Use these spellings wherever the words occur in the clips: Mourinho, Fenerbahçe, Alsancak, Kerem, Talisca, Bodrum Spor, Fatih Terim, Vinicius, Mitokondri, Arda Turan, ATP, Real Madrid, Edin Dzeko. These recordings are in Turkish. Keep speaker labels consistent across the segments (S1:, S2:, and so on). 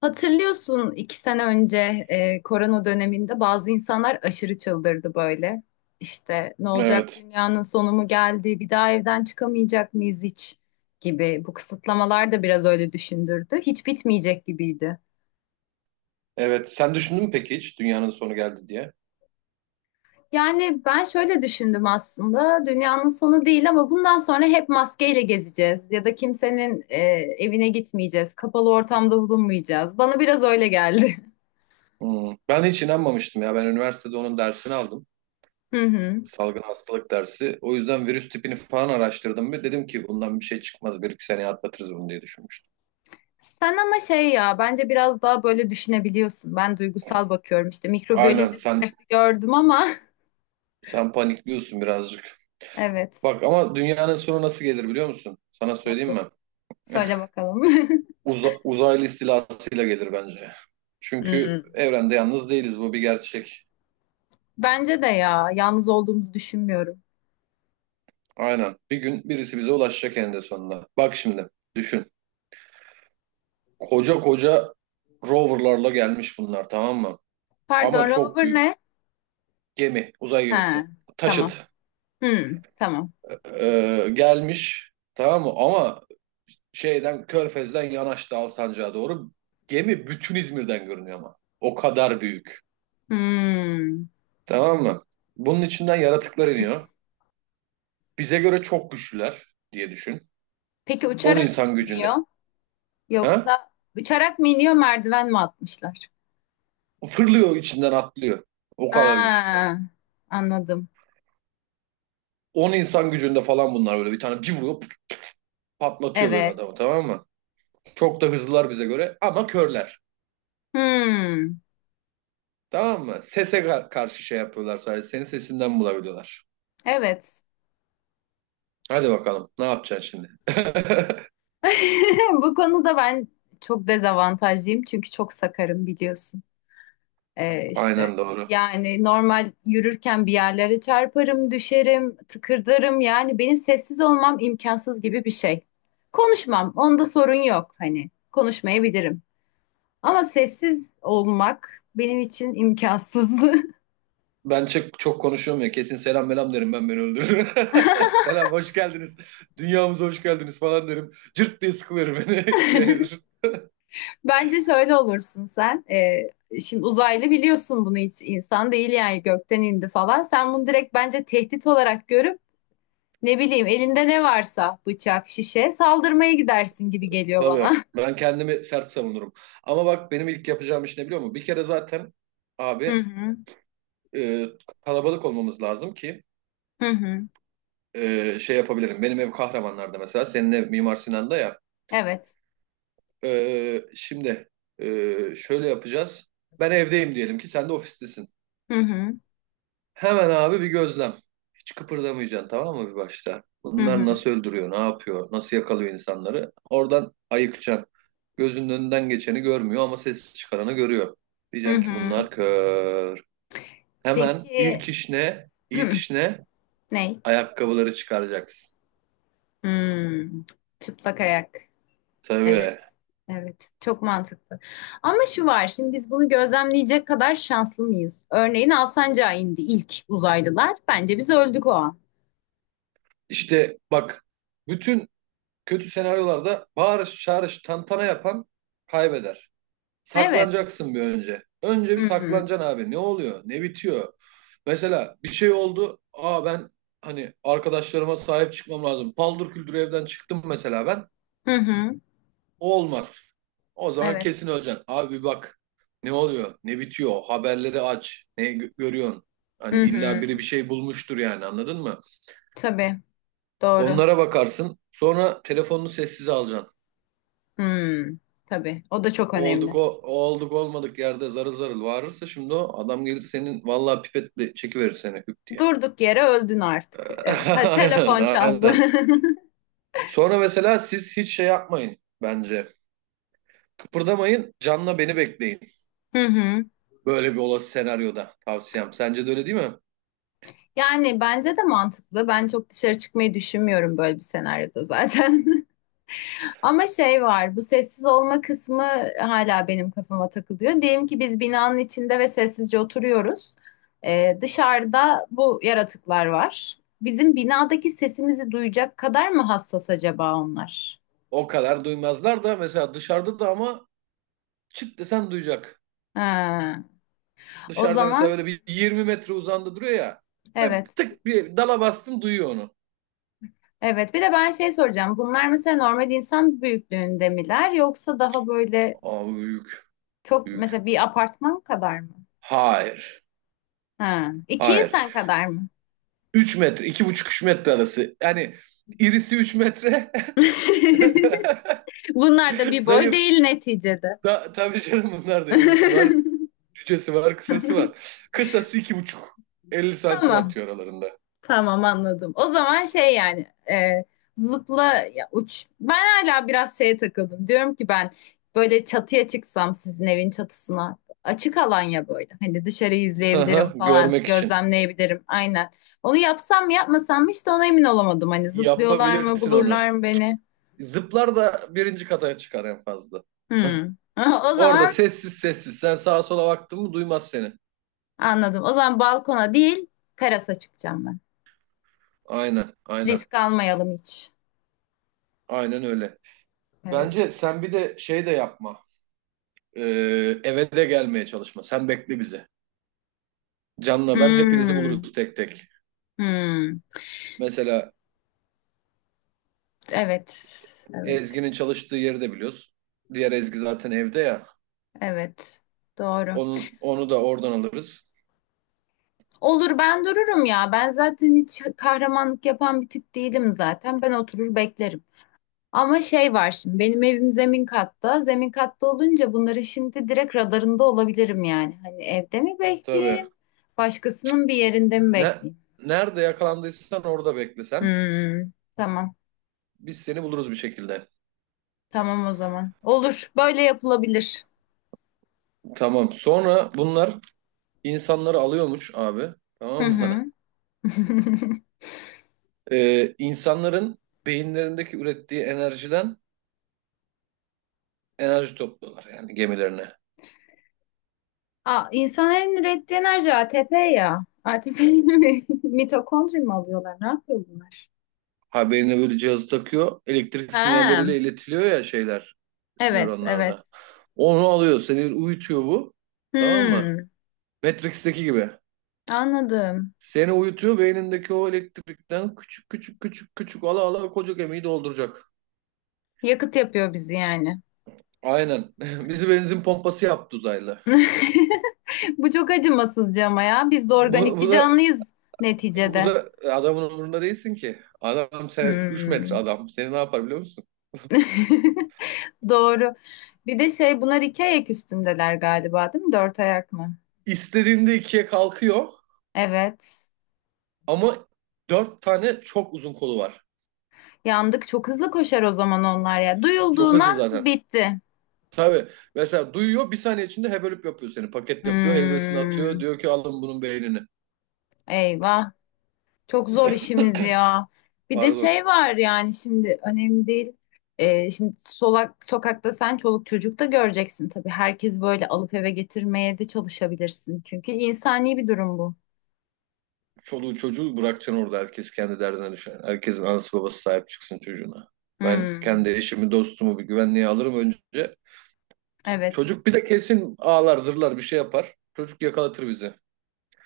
S1: Hatırlıyorsun iki sene önce korona döneminde bazı insanlar aşırı çıldırdı böyle. İşte ne olacak,
S2: Evet.
S1: dünyanın sonu mu geldi, bir daha evden çıkamayacak mıyız hiç gibi. Bu kısıtlamalar da biraz öyle düşündürdü. Hiç bitmeyecek gibiydi.
S2: Evet. Sen düşündün mü peki hiç dünyanın sonu geldi diye?
S1: Yani ben şöyle düşündüm, aslında dünyanın sonu değil ama bundan sonra hep maskeyle gezeceğiz ya da kimsenin evine gitmeyeceğiz, kapalı ortamda bulunmayacağız. Bana biraz öyle geldi.
S2: Hmm. Ben hiç inanmamıştım ya. Ben üniversitede onun dersini aldım.
S1: Hı hı.
S2: Salgın hastalık dersi. O yüzden virüs tipini falan araştırdım ve dedim ki bundan bir şey çıkmaz. Bir iki seneye atlatırız bunu diye düşünmüştüm.
S1: Sen ama şey ya, bence biraz daha böyle düşünebiliyorsun. Ben duygusal bakıyorum, işte
S2: Aynen,
S1: mikrobiyoloji
S2: sen
S1: dersi gördüm ama
S2: sen panikliyorsun birazcık.
S1: evet,
S2: Bak ama dünyanın sonu nasıl gelir biliyor musun? Sana söyleyeyim
S1: nasıl?
S2: mi?
S1: Söyle bakalım.
S2: Uzaylı istilasıyla gelir bence. Çünkü
S1: Hmm.
S2: evrende yalnız değiliz, bu bir gerçek.
S1: Bence de ya, yalnız olduğumuzu düşünmüyorum.
S2: Aynen. Bir gün birisi bize ulaşacak eninde sonunda. Bak şimdi düşün. Koca koca roverlarla gelmiş bunlar, tamam mı? Ama
S1: Pardon,
S2: çok
S1: rover
S2: büyük
S1: ne?
S2: gemi, uzay
S1: Ha,
S2: gemisi.
S1: tamam.
S2: Taşıt
S1: Hmm, tamam.
S2: gelmiş, tamam mı? Ama şeyden Körfez'den yanaştı Alsancak'a doğru. Gemi bütün İzmir'den görünüyor ama. O kadar büyük.
S1: Hmm.
S2: Tamam mı? Bunun içinden yaratıklar iniyor. Bize göre çok güçlüler diye düşün.
S1: Peki
S2: 10
S1: uçarak
S2: insan
S1: mı iniyor
S2: gücünde. Ha?
S1: yoksa uçarak mı iniyor, merdiven mi atmışlar?
S2: Fırlıyor, içinden atlıyor. O kadar
S1: Ha,
S2: güçlüler.
S1: anladım.
S2: 10 insan gücünde falan bunlar, böyle bir tane bir vuruyor pıt, patlatıyor böyle
S1: Evet.
S2: adamı, tamam mı? Çok da hızlılar bize göre ama körler.
S1: Hmm,
S2: Tamam mı? Sese karşı şey yapıyorlar sadece. Senin sesinden bulabiliyorlar.
S1: evet.
S2: Hadi bakalım. Ne yapacaksın şimdi?
S1: Bu konuda ben çok dezavantajlıyım çünkü çok sakarım, biliyorsun.
S2: Aynen
S1: İşte
S2: doğru.
S1: yani normal yürürken bir yerlere çarparım, düşerim, tıkırdarım. Yani benim sessiz olmam imkansız gibi bir şey. Konuşmam, onda sorun yok, hani konuşmayabilirim. Ama sessiz olmak benim için imkansız.
S2: Ben çok, çok konuşuyorum ya. Kesin selam melam derim, ben, beni öldürür. Selam, hoş geldiniz. Dünyamıza hoş geldiniz falan derim. Cırt diye sıkılır beni ikiye ayırır.
S1: Bence şöyle olursun sen. Şimdi uzaylı, biliyorsun bunu hiç insan değil yani, gökten indi falan. Sen bunu direkt bence tehdit olarak görüp ne bileyim, elinde ne varsa bıçak, şişe, saldırmaya gidersin gibi geliyor
S2: Tabii,
S1: bana.
S2: ben kendimi sert savunurum. Ama bak, benim ilk yapacağım iş ne biliyor musun? Bir kere zaten
S1: Hı
S2: abi
S1: hı,
S2: e, kalabalık olmamız lazım ki
S1: hı hı.
S2: şey yapabilirim. Benim ev Kahramanlar'da mesela. Senin ev Mimar Sinan'da ya.
S1: Evet.
S2: Şimdi şöyle yapacağız. Ben evdeyim diyelim ki, sen de ofistesin.
S1: Hı hı,
S2: Hemen abi bir gözlem. Hiç kıpırdamayacaksın, tamam mı, bir başta?
S1: hı
S2: Bunlar
S1: hı,
S2: nasıl öldürüyor, ne yapıyor, nasıl yakalıyor insanları? Oradan ayıkacaksın. Gözünün önünden geçeni görmüyor ama ses çıkaranı görüyor.
S1: hı
S2: Diyeceksin ki
S1: hı.
S2: bunlar kör. Hemen
S1: Peki,
S2: ilk iş ne? İlk
S1: hı,
S2: iş ne?
S1: ne?
S2: Ayakkabıları çıkaracaksın.
S1: Hmm, çıplak ayak. Evet,
S2: Tabii.
S1: evet. Çok mantıklı. Ama şu var, şimdi biz bunu gözlemleyecek kadar şanslı mıyız? Örneğin Alsancak'a indi ilk uzaylılar. Bence biz öldük o an.
S2: İşte bak, bütün kötü senaryolarda bağırış, çağırış, tantana yapan kaybeder.
S1: Evet.
S2: Saklanacaksın bir önce. Önce bir
S1: Hı hı,
S2: saklanacaksın abi. Ne oluyor? Ne bitiyor? Mesela bir şey oldu. Aa, ben hani arkadaşlarıma sahip çıkmam lazım. Paldır küldür evden çıktım mesela ben.
S1: hı hı.
S2: O olmaz. O zaman
S1: Evet.
S2: kesin öleceksin. Abi bak. Ne oluyor? Ne bitiyor? Haberleri aç. Ne görüyorsun? Hani
S1: Hı
S2: illa
S1: hı.
S2: biri bir şey bulmuştur yani, anladın mı?
S1: Tabii, doğru.
S2: Onlara bakarsın. Sonra telefonunu sessize alacaksın.
S1: Hmm, tabii. O da çok
S2: Olduk
S1: önemli.
S2: o olduk olmadık yerde zarıl zarıl bağırırsa şimdi, o adam gelir senin, vallahi pipetle çekiverir seni hüp diye.
S1: Durduk yere öldün artık. Evet. Hadi
S2: Aynen,
S1: telefon çaldı.
S2: aynen. Sonra mesela siz hiç şey yapmayın bence. Kıpırdamayın, canla beni bekleyin.
S1: Hı hı.
S2: Böyle bir olası senaryoda tavsiyem. Sence de öyle değil mi?
S1: Yani bence de mantıklı. Ben çok dışarı çıkmayı düşünmüyorum böyle bir senaryoda zaten. Ama şey var, bu sessiz olma kısmı hala benim kafama takılıyor. Diyelim ki biz binanın içinde ve sessizce oturuyoruz. Dışarıda bu yaratıklar var. Bizim binadaki sesimizi duyacak kadar mı hassas acaba onlar?
S2: O kadar duymazlar da, mesela dışarıda da ama çıt desen duyacak.
S1: Ha, o
S2: Dışarıda mesela
S1: zaman
S2: böyle bir 20 metre uzandı duruyor ya. Ve
S1: evet.
S2: tık, bir dala bastın, duyuyor onu.
S1: Evet, bir de ben şey soracağım. Bunlar mesela normal insan büyüklüğünde miler yoksa daha böyle
S2: Abi büyük
S1: çok, mesela
S2: büyük.
S1: bir apartman kadar mı?
S2: Hayır.
S1: Ha, iki
S2: Hayır.
S1: insan kadar mı?
S2: 3 metre, 2,5 3 metre arası. Yani irisi 3 metre.
S1: Bunlar da bir boy
S2: Zayıf.
S1: değil neticede.
S2: Da, tabii canım, bunlar da irisi var, cücesi var, kısası var. Kısası 2,5, 50 santim
S1: Tamam.
S2: atıyor aralarında.
S1: Tamam, anladım. O zaman şey yani zıpla ya, uç. Ben hala biraz şeye takıldım. Diyorum ki ben böyle çatıya çıksam, sizin evin çatısına, açık alan ya böyle. Hani dışarıyı izleyebilirim
S2: Aha,
S1: falan,
S2: görmek için.
S1: gözlemleyebilirim aynen. Onu yapsam mı yapmasam mı, işte ona emin olamadım. Hani zıplıyorlar mı,
S2: Yapabilirsin
S1: bulurlar
S2: onu.
S1: mı beni?
S2: Zıplar da birinci kata çıkar en fazla.
S1: Hmm. O
S2: Orada
S1: zaman
S2: sessiz sessiz. Sen sağa sola baktın mı duymaz seni.
S1: anladım. O zaman balkona değil, terasa çıkacağım ben.
S2: Aynen, aynen.
S1: Risk almayalım hiç.
S2: Aynen öyle.
S1: Evet.
S2: Bence sen bir de şey de yapma. Ee, eve de gelmeye çalışma. Sen bekle bizi. Can'la ben hepinizi
S1: Hmm.
S2: buluruz tek tek.
S1: Hmm.
S2: Mesela
S1: Evet, evet,
S2: Ezgi'nin çalıştığı yeri de biliyoruz. Diğer Ezgi zaten evde ya.
S1: evet. Doğru.
S2: Onu da oradan alırız.
S1: Olur, ben dururum ya. Ben zaten hiç kahramanlık yapan bir tip değilim zaten. Ben oturur beklerim. Ama şey var, şimdi benim evim zemin katta. Zemin katta olunca bunların şimdi direkt radarında olabilirim yani. Hani evde mi
S2: Tabii.
S1: bekleyeyim? Başkasının bir yerinde mi
S2: Ne,
S1: bekleyeyim?
S2: nerede yakalandıysan orada beklesen.
S1: Hmm, tamam.
S2: Biz seni buluruz bir şekilde.
S1: Tamam o zaman. Olur. Böyle yapılabilir.
S2: Tamam. Sonra bunlar insanları alıyormuş abi.
S1: Hı
S2: Tamam mı?
S1: hı.
S2: İnsanların beyinlerindeki ürettiği enerjiden enerji topluyorlar yani gemilerine.
S1: Aa, insanların ürettiği enerji ATP ya. ATP mi? Mitokondri mi alıyorlar? Ne yapıyor bunlar?
S2: Ha, beynine böyle cihazı takıyor. Elektrik
S1: Ha,
S2: sinyalleriyle iletiliyor ya şeyler.
S1: evet, evet.
S2: Nöronlarda. Onu alıyor, seni uyutuyor bu. Tamam mı?
S1: Hmm,
S2: Matrix'teki gibi.
S1: anladım.
S2: Seni uyutuyor, beynindeki o elektrikten küçük küçük küçük küçük ala ala koca gemiyi dolduracak.
S1: Yakıt yapıyor bizi yani.
S2: Aynen. Bizi benzin pompası yaptı uzaylı.
S1: Bu çok acımasızca ama ya. Biz de
S2: Bu,
S1: organik bir
S2: bu da
S1: canlıyız
S2: bu
S1: neticede.
S2: da adamın umurunda değilsin ki. Adam sen 3 metre
S1: Hmm.
S2: adam. Seni ne yapar biliyor musun?
S1: Doğru. Bir de şey, bunlar iki ayak üstündeler galiba değil mi? Dört ayak mı?
S2: İstediğinde ikiye kalkıyor
S1: Evet.
S2: ama dört tane çok uzun kolu var.
S1: Yandık. Çok hızlı koşar o zaman onlar ya.
S2: Çok hızlı
S1: Duyulduğundan
S2: zaten.
S1: bitti.
S2: Tabii. Mesela duyuyor, bir saniye içinde hevelip yapıyor seni. Paket yapıyor, heybesini atıyor.
S1: Hmm,
S2: Diyor ki alın bunun beynini.
S1: eyvah. Çok zor işimiz ya. Bir de
S2: Pardon.
S1: şey var yani, şimdi önemli değil. Şimdi solak, sokakta sen çoluk çocuk da göreceksin tabii. Herkes böyle alıp eve getirmeye de çalışabilirsin. Çünkü insani bir durum bu.
S2: Çoluğu çocuğu bırakacaksın orada. Herkes kendi derdine düşer. Herkesin anası babası sahip çıksın çocuğuna. Ben
S1: Hmm,
S2: kendi eşimi, dostumu bir güvenliğe alırım önce.
S1: evet,
S2: Çocuk bir de kesin ağlar, zırlar, bir şey yapar. Çocuk yakalatır bizi.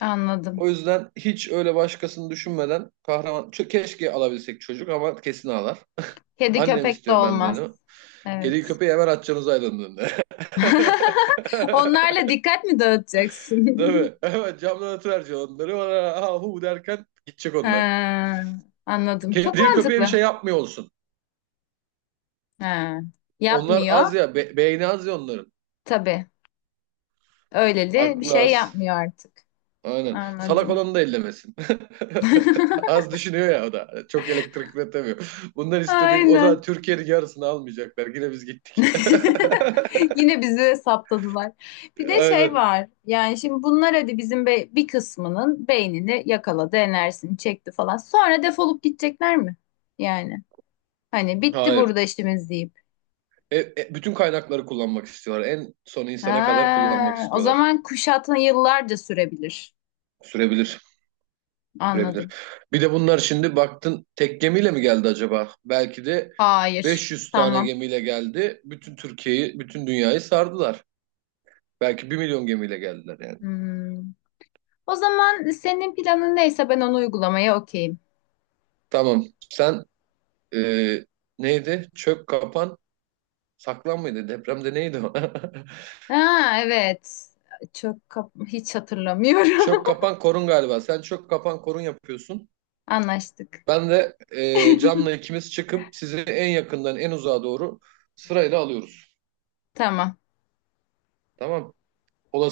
S1: anladım.
S2: O yüzden hiç öyle başkasını düşünmeden kahraman... Ç- Keşke alabilsek çocuk ama kesin ağlar.
S1: Kedi
S2: Annem
S1: köpek de
S2: istiyor benden o.
S1: olmaz.
S2: Kediyi
S1: Evet.
S2: köpeği hemen atacağımız aydınlığında.
S1: Onlarla dikkat mi dağıtacaksın?
S2: Tabii. Evet, camdan atıverecek onları. Ona ha hu derken gidecek
S1: Ha,
S2: onlar.
S1: anladım. Çok
S2: Kediye köpeğe bir
S1: mantıklı.
S2: şey yapmıyor olsun.
S1: Ha,
S2: Onlar
S1: yapmıyor.
S2: az ya. Beyni az ya onların.
S1: Tabii. Öyleli bir
S2: Aklı
S1: şey
S2: az.
S1: yapmıyor artık.
S2: Aynen. Salak
S1: Anladım.
S2: olanı da ellemesin. Az düşünüyor ya o da. Çok elektrik üretemiyor. Bunlar istediğim... O zaman
S1: Aynen.
S2: Türkiye'nin yarısını almayacaklar. Yine biz gittik.
S1: Yine bizi saptadılar. Bir de şey
S2: Aynen.
S1: var. Yani şimdi bunlar hadi bizim be- bir kısmının beynini yakaladı, enerjisini çekti falan. Sonra defolup gidecekler mi? Yani hani bitti
S2: Hayır.
S1: burada işimiz deyip.
S2: Bütün kaynakları kullanmak istiyorlar. En son insana kadar kullanmak
S1: Ha, o
S2: istiyorlar.
S1: zaman kuşatma yıllarca sürebilir.
S2: Sürebilir. Sürebilir.
S1: Anladım.
S2: Bir de bunlar şimdi baktın tek gemiyle mi geldi acaba? Belki de
S1: Hayır.
S2: 500 tane
S1: Tamam.
S2: gemiyle geldi. Bütün Türkiye'yi, bütün dünyayı sardılar. Belki 1 milyon gemiyle geldiler yani.
S1: Hmm. O zaman senin planın neyse ben onu uygulamaya okeyim.
S2: Tamam. Sen e, neydi? Çök kapan saklan mıydı? Depremde neydi o?
S1: Ha evet. Çok kap- hiç hatırlamıyorum.
S2: Çök kapan korun galiba. Sen çök kapan korun yapıyorsun.
S1: Anlaştık.
S2: Ben de Can'la ikimiz çıkıp sizi en yakından en uzağa doğru sırayla alıyoruz.
S1: Tamam.
S2: Tamam. Olası